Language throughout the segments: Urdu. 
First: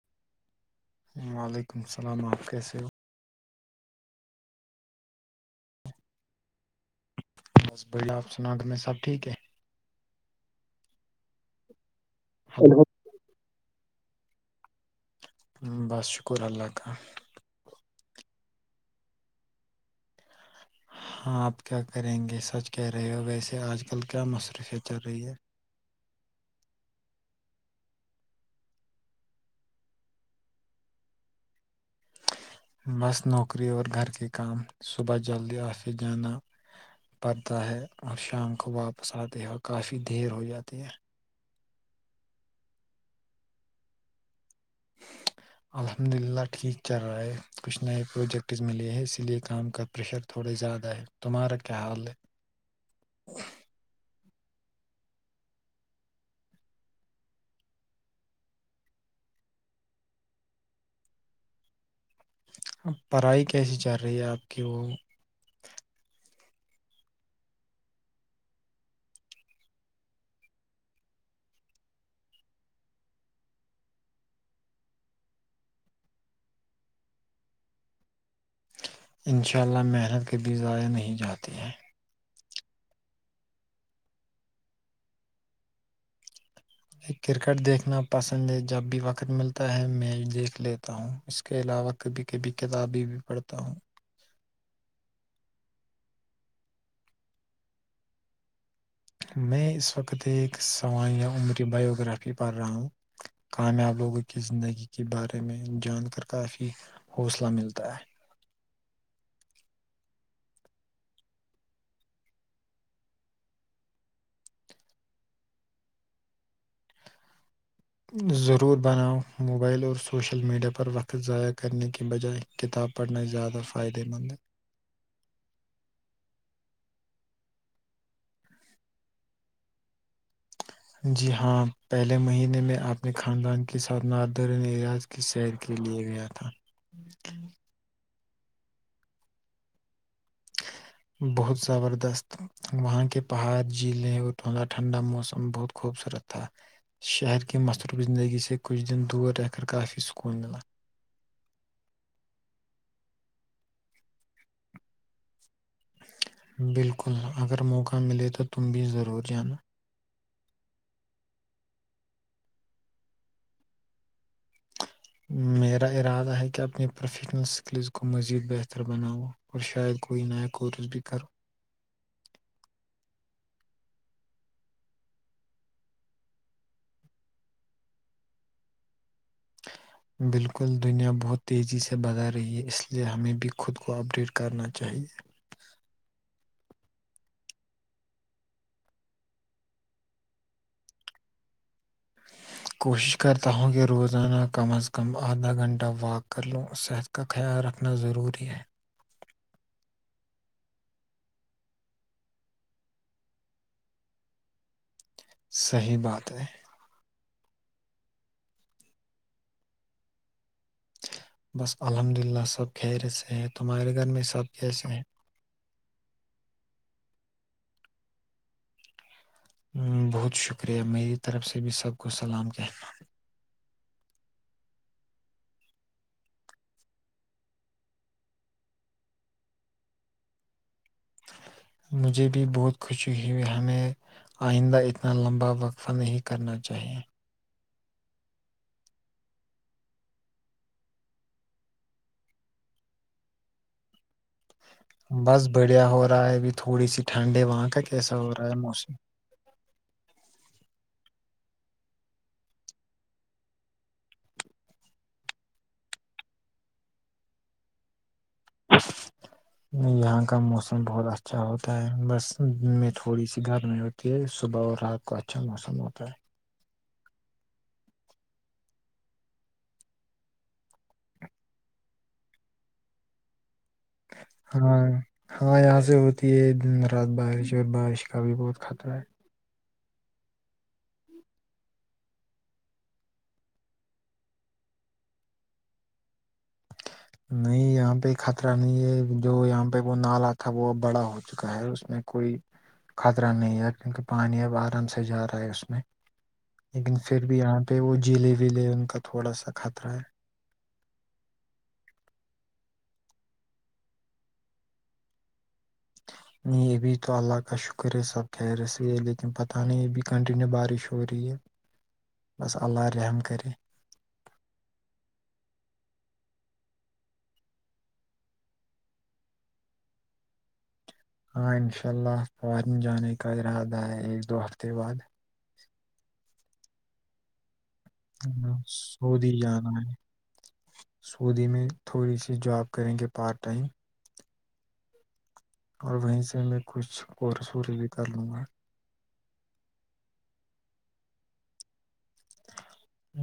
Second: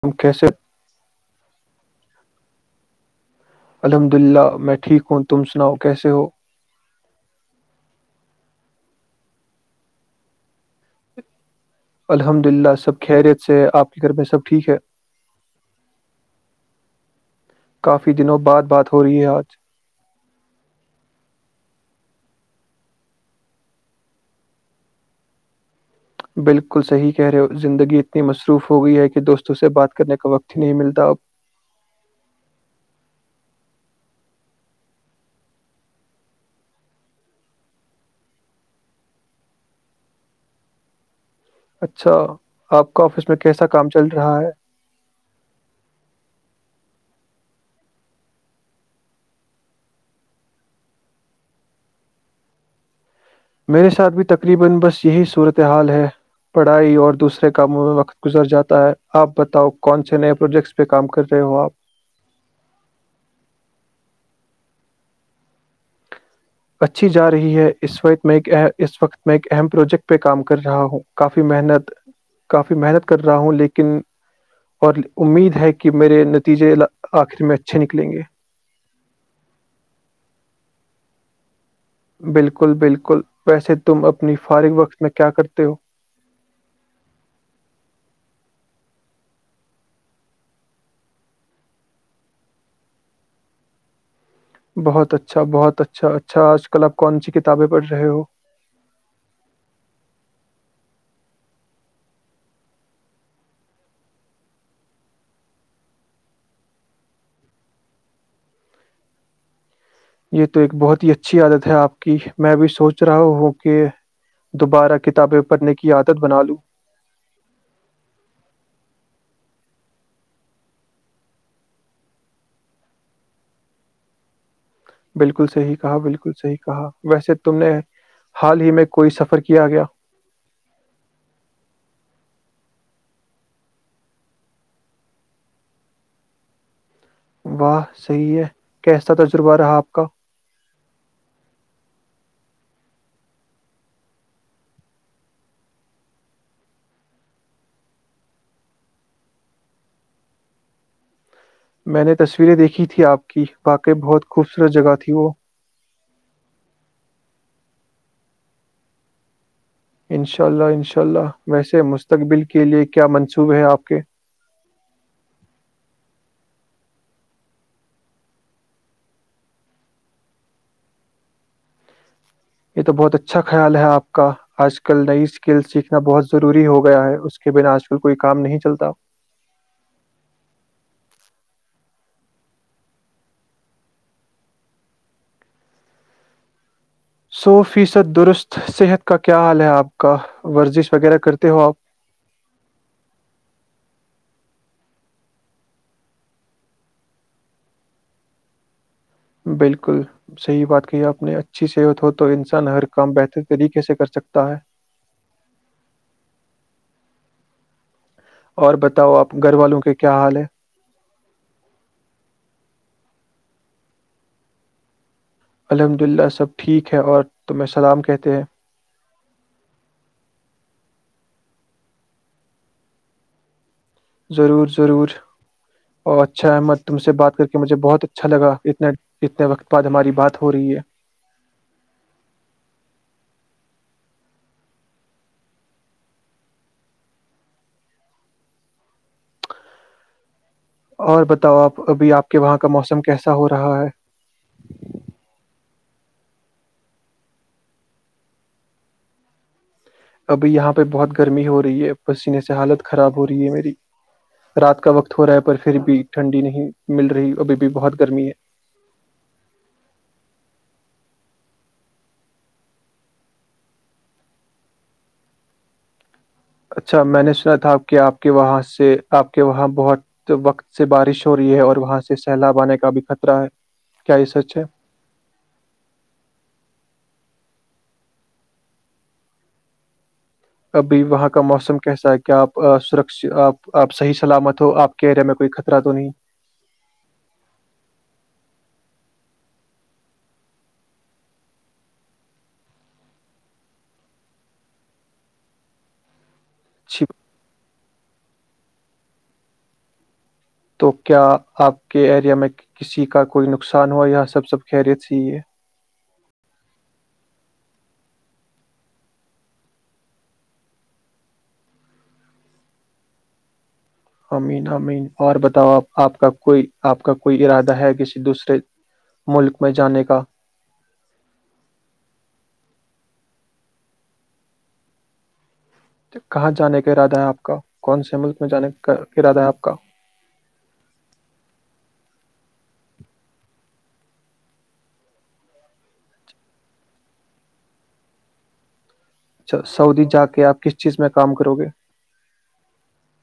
تم کیسے [unintelligible] وعلیکم السلام آپ کیسے ہو الحمد للہ میں ٹھیک ہوں تم سناؤ کیسے ہو بس بلہ آپ سنا تمیں سب ٹھیک ہے [unintelligible] الحمد للہ سب کہرے تھ سے آپ کے گھر میں سب ٹھیک ہے بس شکر اللہ کاال کافی دنوں بعد بات ہو رہی ہے آج ہاں آپ کیا کریں گے سچ کہہ رہے ہو ویسے آج کل کیا مصروفیں چل رہی ہے بالکل صحیح کہہ رہے ہو زندگی اتنی مصروف ہو گئی ہے کہ دوستوں سے بات کرنے کا وقت ہی نہیں ملتا اب بس نوکری اور گھر کے کام صبح جلدی آفس جانا پڑتا ہے اور شام کو واپس آتے ہیں اور کافی دیر ہو جاتے ہیں اچھا آپ کا آفس میں کیسا کام چل رہا ہے [unintelligible] الحمد للہ ٹھیک چل رہا ہے کچھ نئے پروجیکٹز ملے ہیں اسی لئے کام کا پریشر تھوڑے زیادہ ہے تمہارا کیا حال ہے [unintelligible] میرے ساتھ بھی تقریبا بس یہی صورتحال ہے پڑھائی اور دوسرے کاموں میں وقت گزر جاتا ہے آپ بتاؤ کون سے نئے پروجیکٹس پہ کام کر رہے ہو آپ اب پڑھائی کیسی چل رہی ہے آپ کی وہ اچھی جا رہی ہے اس وقت میں ایک اس وقت میں ایک اہم پروجیکٹ پہ کام کر رہا ہوں کافی محنت کافی محنت کر رہا ہوں لیکن اور امید ہے کہ میرے نتیجے آخر میں اچھے نکلیں گے انشاءلہ محنت کے بھی ضائع نہیں جاتی ہیں بالکل بالکل ویسے تم اپنی فارغ وقت میں کیا کرتے ہو کرکٹ دیکھنا پسند ہے جب بھی وقت ملتا ہے میں دیکھ لیتا ہوں اس کے علاوہ کبھی کبھی کتابیں بھی پڑھتا ہوں بہت اچھا بہت اچھا اچھا آج کل آپ کون سی کتابیں پڑھ رہے ہو میں اس وقت ایک سوانحیا عمری بائیوگرافی پڑھ رہا ہوں کامیاب لوگوں کی زندگی کے بارے میں جان کر کافی حوصلہ ملتا ہے یہ تو ایک بہت ہی اچھی عادت ہے آپ کی میں بھی سوچ رہا ہوں کہ دوبارہ کتابیں پڑھنے کی عادت بنا لوں ضرور بناؤ موبائل اور سوشل میڈیا پر وقت ضائع کرنے کی بجائے کتاب پڑھنا زیادہ فائدہ مند بالکل صحیح کہا بالکل صحیح کہا ویسے تم نے حال ہی میں کوئی سفر کیا گیا [unintelligible] جی ہاں پہلے مہینے میں اپنے خاندان کے ساتھ ناردرن ایریاض کی سیر کے لے گیا تھا واہ صحیح ہے کیسا تجربہ رہا آپ کا [unintelligible] بہت زبردست وہاں کے پہاڑ جھیلیں اور توا ٹھنڈا موسم بہت خوبصورت تھا شہر کی مصروف زندگی سے کچھ دن دور رہ کر کافی سکون ملا [unintelligible] میں نے تصویریں دیکھی تھی آپ کی واقعی بہت خوبصورت جگہ تھی وہ بالکل اگر موق [unintelligible] ملے تو تم بھی ضرور جانا [unintelligible] انشاء اللہ انشاء اللہ ویسے مستقبل کے لیئے کیا منصوب ہے آپ کے [unintelligible] میرا ارادہ ہے کہ اپنی پروفیشنل اسکلز کو مزید بہتر بناؤ اور شاید کوئی نیا کورس بھی کرو یہ تو بہت اچھا خیال ہے آپ کا آج کل نئی اسکل سیکھنا بہت ضروری ہو گیا ہے اس کے بنا آج کل کوئی کام نہیں چلتا بالکل دنیا بہت تیزی سے بدل رہی ہے اس لیے ہمیں بھی خود کو اپ ڈیٹ کرنا چاہیئے سو فیصد درست صحت کا کیا حال ہے آپ کا ورزش وغیرہ کرتے ہو آپ کوشش کرتا ہوں کہ روزانہ کم از کم آدھا گھنٹہ واک کر لوں صحت کا خیال رکھنا ضروری ہے بالکل صحیح بات کہیے اپنی اچھی صحت ہو تو انسان ہر کام بہتر طریقے سے کرسکتا ہے صحیح بات ہے اور بتاؤ آپ گھر والوں کے کیا حال ہے بس الحمد للہ سب خیر سےے ہیں تمہارے گھر میں سب کیسے ہیں الحمد للہ سب ٹھیک ہے اور تمیں سلام کہتے ہیں بہت شکریہ میری طرف سے بھی سب کو سلام کہ ضرور ضرور اور اچھا احمد تم سے بات کر کے مجھے بہت اچھا لگا اتنے اتنے وقت بعد ہماری بات ہو رہی ہے [unintelligible] مجھے بھی بہت خوشی ہوئی ہمیں آئندہ اتنا لمبا وقفہ نہیں کرنا چاہئے اور بتاؤ آپ ابھی آپ کے وہاں کا موسم کیسا ہو رہا ہے بس بڑھیا ہو رہا ہے ابھی تھوڑی سی ٹھنڈ ہے وہاں کا کیسا ہو رہا ہے موسم ابھی یہاں پہ بہت گرمی ہو رہی ہے پسینے سے حالت خراب ہو رہی ہے میری رات کا وقت ہو رہا ہے پر پھر بھی ٹھنڈی نہیں مل رہی ابھی بھی بہت گرمی ہے یہاں کا موسم بہت اچھا ہوتا ہے بس میں تھوڑی سی گرمی ہوتی ہے صبح اور رات کو اچھا موسم ہوتا ہے اچھا میں نے سنا تھا آپ کہ آپ کے وہاں سے آپ کے وہاں بہت وقت سے بارش ہو رہی ہے اور وہاں سے سیلاب آنے کا بھی خطرہ ہے کیا یہ سچ ہے ہاں ہاں یہاں سے ہوتی ہے دن رات بار [unintelligible] ید بارعش کا بھی بہت خطرہ ہے [unintelligible] ابھی وہاں کا موسم کیسا ہے کیا آپ سرپ آپ صحیح سلامت ہو آپ کے ایریا میں کوئی خطرہ تو نہیں نہیں یہاں پہ خطرہ نہیں ہے جو یہاں پہ وہ نالا تھا وہ ا بڑا ہو چکا ہے اس میں کوئی خطرہ نہیں ہے کیونکہ پانی اب آرام سے جا رہا ہے اس میں لیکن اچھی پھر بھی یہاں [unintelligible] پہ وہ جیلے ویلے ان کا تھوڑا سا خطرہ ہے [unintelligible] تو کیا آپ کے ایریا میں کسی کا کوئی نقصان ہوا سب سب خیریت سے ہیی ہے [unintelligible] نہیں ابھی تو اللہ کا شکر ہے سب کہ رہےس ہے لیکن پتہ نہیں ابھی کنٹینیو بارش ہو رہی ہے بس اللہ رحم کرے امین امین اور بتاؤ آپ آپ کا کوئی آپ کا کوئی ارادہ ہے کسی دوسرے ملک میں جانے کا ہاں انشاء اللہ فورن جانے کا ارادہ ہے ایک دو ہفتے بعد کہاں جانے کا ارادہ ہے آپ کا کون سے ملک میں ہ جانے کا سعودی ارادہ آپ جانا کا ہے سعودی میں [unintelligible] تھوڑی سی جاب کریں گے پارٹ ٹائم [unintelligible] اور وہیں سے میں کچھ کور سور بھی کر لوں گا اچھا سعودی جا کے آپ کس چیز میں کام کرو گے ہ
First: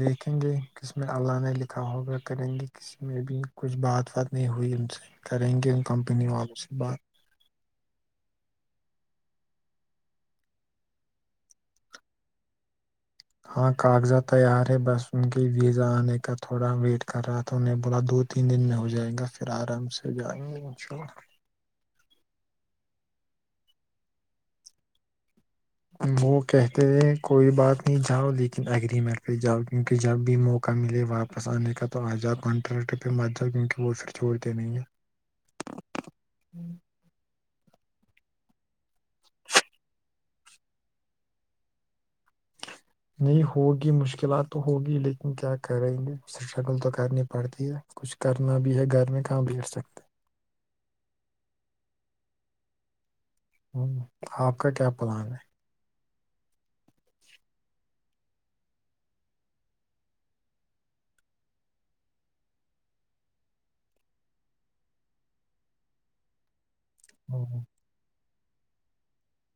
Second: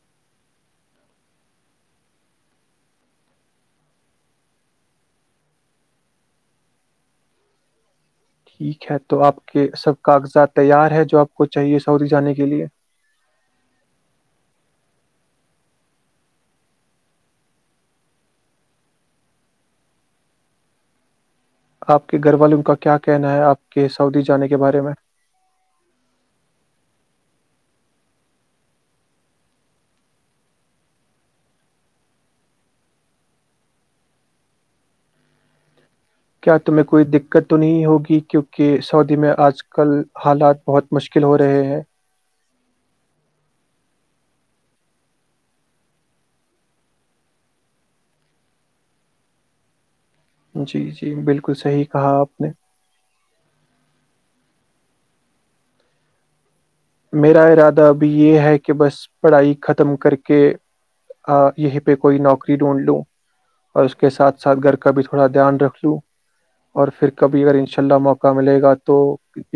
دیکھیں گے کس میں اللہ نے لکھا ہوگا کریں گے کسی میں بھی کچھ بات وات نہیں ہوئی ان سے کریں گے ان کمپنی وپ سے بات ٹھیک ہے تو آپ کے سب کاغذات تیار ہے جو آپ کو چاہیے سعودی جانے کے لیے ہاں کاغذات تیار ہے بس ان کے ویزا آنے کا تھوڑا ویٹ کر رہا تھا ان نے بولا دو تین دن میں ہو جائے گا پھر آرام سے جائیں گے انشاءلہ آپ کے گھر والوں کا کیا کہنا ہے آپ کے سعودی جانے کے بارے میں وہ کہتے ہیں کوئی بات نہیں جاؤ لیکن اگریمنٹ پہ جاؤ کیونکہ جب بھی موقع ملے واپس آنے کا تو آ جاؤ کانٹریکٹ پہ مت جاؤ کیونکہ وہ پھر چھوڑتے نہیں ہیں کیا تمہیں کوئی دقت تو نہیں ہوگی کیونکہ سعودی میں آج کل حالات بہت مشکل ہو رہے ہیں نہیں ہوگی مشکلات تو ہوگی لیکن کیا کریں گے اسٹرگل تو کرنی پڑتی ہے کچھ کرنا بھی ہے گھر میں کہاں بیٹ سکتے جی جی بالکل صحیح کہا آپ نے ہ آپ کا کیا پلان ہے میرا ارادہ ابھی یہ ہے کہ بس پڑھائی ختم کر کے یہیں پہ کوئی نوکری ڈھونڈ لوں اور اس کے ساتھ ساتھ گھر کا بھی تھوڑا دھیان رکھ لوں اور پھر کبھی اگر ہوں، ان شاء اللہ موقع ملے گا تو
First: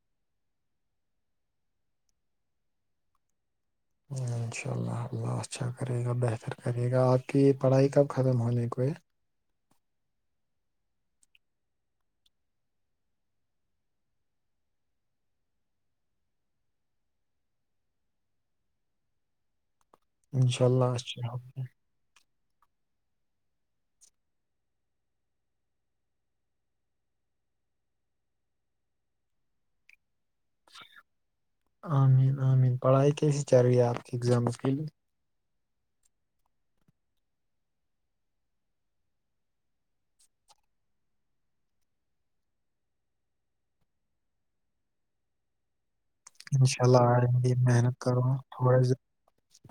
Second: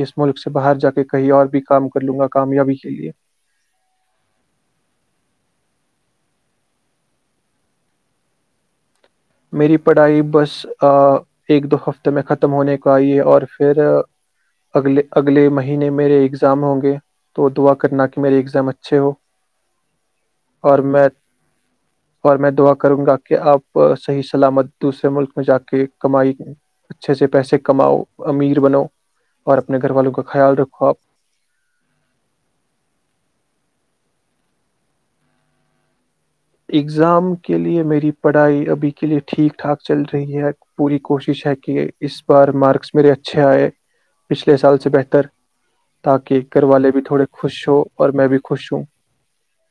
اس ملک سے باہر جا کے کہیں اور بھی کام کر لوں گا کامیابی کے لیے انشاء اللہ اللہ اچھا کرے گا بہتر کرے گا آپ کی پڑھائی کب ختم ہونے کو یہ میری پڑھائی بس ایک دو ہفتے میں ختم ہونے کو آئی ہے اور پھر اگلے اگلے مہینے میرے اگزام ہوں گے تو دعا کرنا کہ میرے اگزام اچھے ہو انشاء اور اللہ میں اچھا حظ اور میں دعا کروں گا کہ آپ صحیح سلامت دوسرے ملک میں جا کے کمائی اچھے سے پیسے کماؤ امیر بنو اور اپنے گھر والوں کا خیال رکھو آپ عامین عامین پڑھائی کیسی کیا رہی ہے آپ کے ایگزام اس کے لیے اگزام کے لیے میری پڑھائی ابھی کے لیئے ٹھیک ٹھاک چل رہی ہے پوری کوشش ہے کہ اس بار مارکس میرے اچھے آئے پچھلے سال سے بہتر تاکہ گھر انشاء والے بھی اللہ تھوڑے آمی خوش ہو محنت اور میں کروں بھی خوش تھوڑا ہوں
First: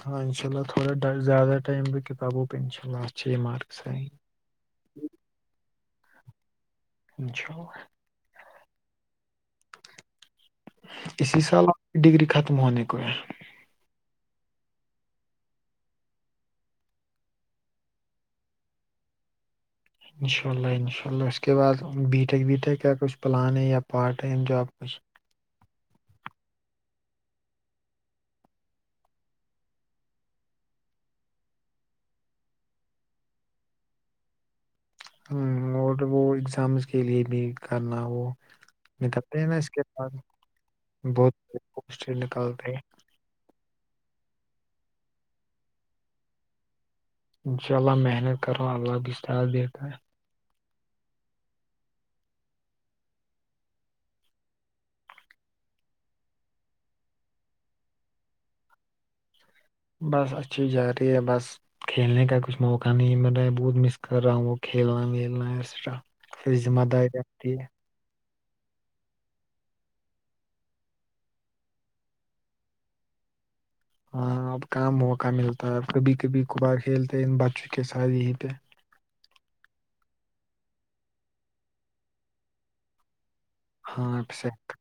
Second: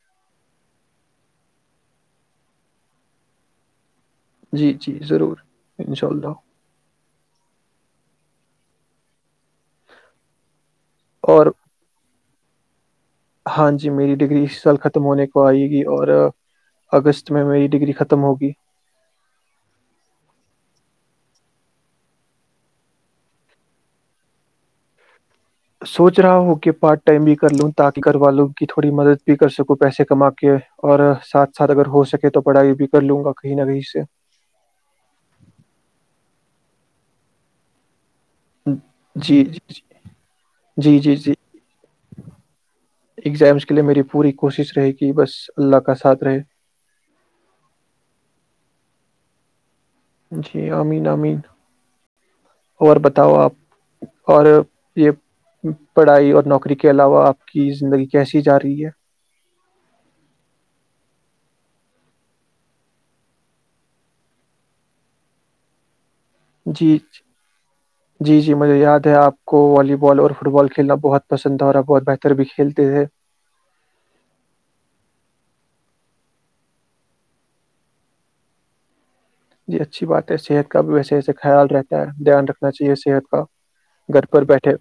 ہاں انشاء اللہ تھوڑا زیادہ اامم ب کتاوں پہ انشاء اللہ اسھ مارکسیح جی جی ضرور انشاء اللہ اشاءلہ اسی اور سال آپ ڈگری ختم ہونے کوے ہاں جی میری ڈگری اسی سال ختم ہونے کو آئے گی اور اگست میں میری ڈگری ختم ہوگی انشاء اللہ انشاء اللہ اس کے بعد بی ٹیک بی ٹیک کا کچھ پلان ہے یا پارٹ ٹائم جاب کچھ سوچ رہا ہو کہ پارٹ ٹائم بھی کر لوں تاکہ گھر والوں کی تھوڑی مدد بھی کر سکوں پیسے کما کے اور ساتھ ساتھ اگر ہو سکے تو پڑھائی بھی کر لوں گا کہیں نہ کہیں سے ہ اور وہ اگزامس کے لیے بھی کرنا وہ نتتے جی ہیں ن اس جی کے بعد جی جی جی بہت پسٹ نکالتے ہیں ایگزامس کے لیے میری پوری کوشش رہے کہ بس اللہ کا ساتھ رہے انشاء اللہ محنت کرو اللہ گشت آ بار جی امین امین اور بتاؤ آپ اور یہ پڑھائی اور نوکری کے علاوہ آپ کی زندگی کیسی جا رہی ہے بس اچھی جا رہی ہے بس کھیلنے کا کچھ موقع نہیں ما بہت مس کر رہا ہوں وہ کھیلنا ویلنا ایکسٹرا پھر ذمہ جی داری رہتی ہے جی جی مجھے یاد ہے آپ کو والی بال اور فٹ بال کھیلنا بہت پسند تھا اور آپ بہت بہتر بھی کھیلتے تھے ہاں اب کام موقع ملتا ہے کبھی کبھی کبار کھیلتے ہیں ان بچوں کے ساتھ یہیں پہ جی اچھی بات ہے صحت کا بھی ویسے ویسے خیال رہتا ہے دھیان رکھنا چاہیے صحت کا ہاں گھر پر بیٹھے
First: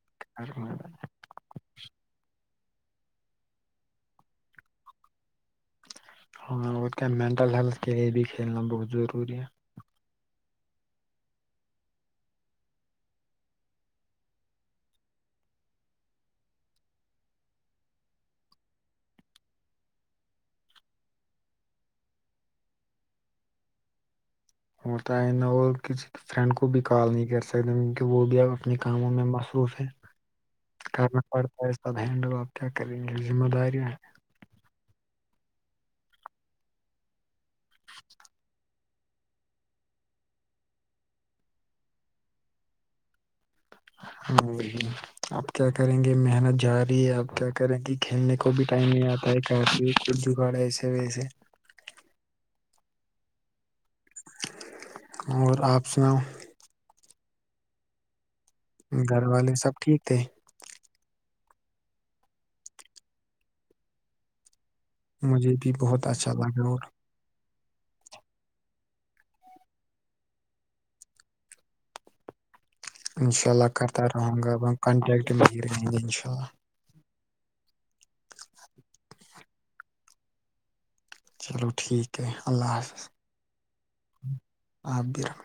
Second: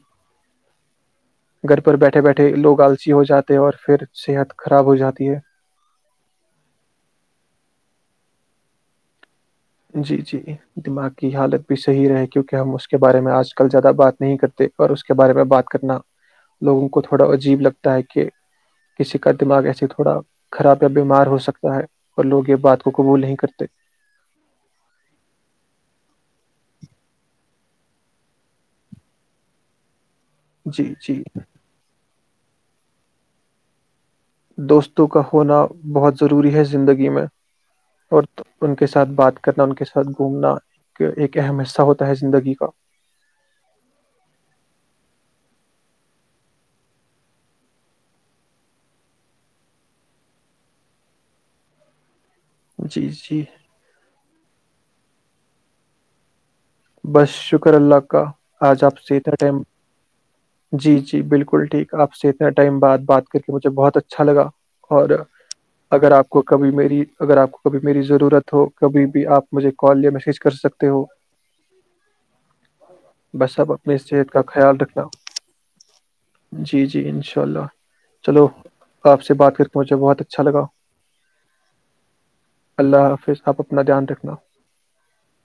گھر پر بیٹھے بیٹھے لوگ آلسی ہو جاتے ہیں اور پھر صحت خراب ہو جاتی ہے ہاں اس کا مینٹل ہیلتھ کے لیے بھی کھیلنا بہت ضروری ہے جی جی دماغ کی حالت بھی صحیح رہے کیونکہ ہم اس کے بارے میں آج کل زیادہ بات نہیں کرتے اور اس کے بارے میں بات کرنا لوگوں کو تھوڑا عجیب لگتا ہے کہ کسی کا دماغ ایسے تھوڑا خراب یا بیمار ہو سکتا ہے اور لوگ یہ بات کو قبول نہیں کرتے ہوتا ہے نہ وہ کسی فرینڈ کو بھی کال نہیں کر سکتے کیکہ وہ بھی اپنے کاموں میں مصروف ہے جی کرنا جی پڑتا ہے س ہینڈ پب کیا کریں یہ ذمہ دارییاں دوستوں کا ہونا بہت ضروری ہے زندگی میں اور ان کے ساتھ بات کرنا ان کے ساتھ گھومنا ایک اہم حصہ ہوتا ہے زندگی کا ہ اپ کیا کریں گے محنت جا رہی ہے اب کیا کریں گے کھیلنے کو بھی ٹائم نہیں آتا ہے کای ک جگاڑ ایسے ویسے جی جی اور آپ سناؤ بس شکر اللہ کا آج آپ سیھ گھر والے ٹم سب ٹھیک تھے جی جی بالکل بالکل ٹھیک آپ سے اتنا ٹائم بعد بات کر کے مجھے بہت اچھا لا اور مجھے بھی بہت اگر آپ اچھا کو لگا کبھی اور میری اگر آپ کبھی میری ضرورت ہو کبھی بھی آپ مجھے کال یا میسج کر سکتے ہو انشاء بس اللہ آپ اپنی کرتا صحت رہوں کا گا خیال رکھنا کانٹیکٹ میں ہی رہیں گے انشاء اللہ ان شاء اللہ چلو آپ سے بات کر پہنچے بہت اچھا لگا چلو ٹھیک ہے اللہ حافظ آپ اپنا دھیان رکھنا آپ رحم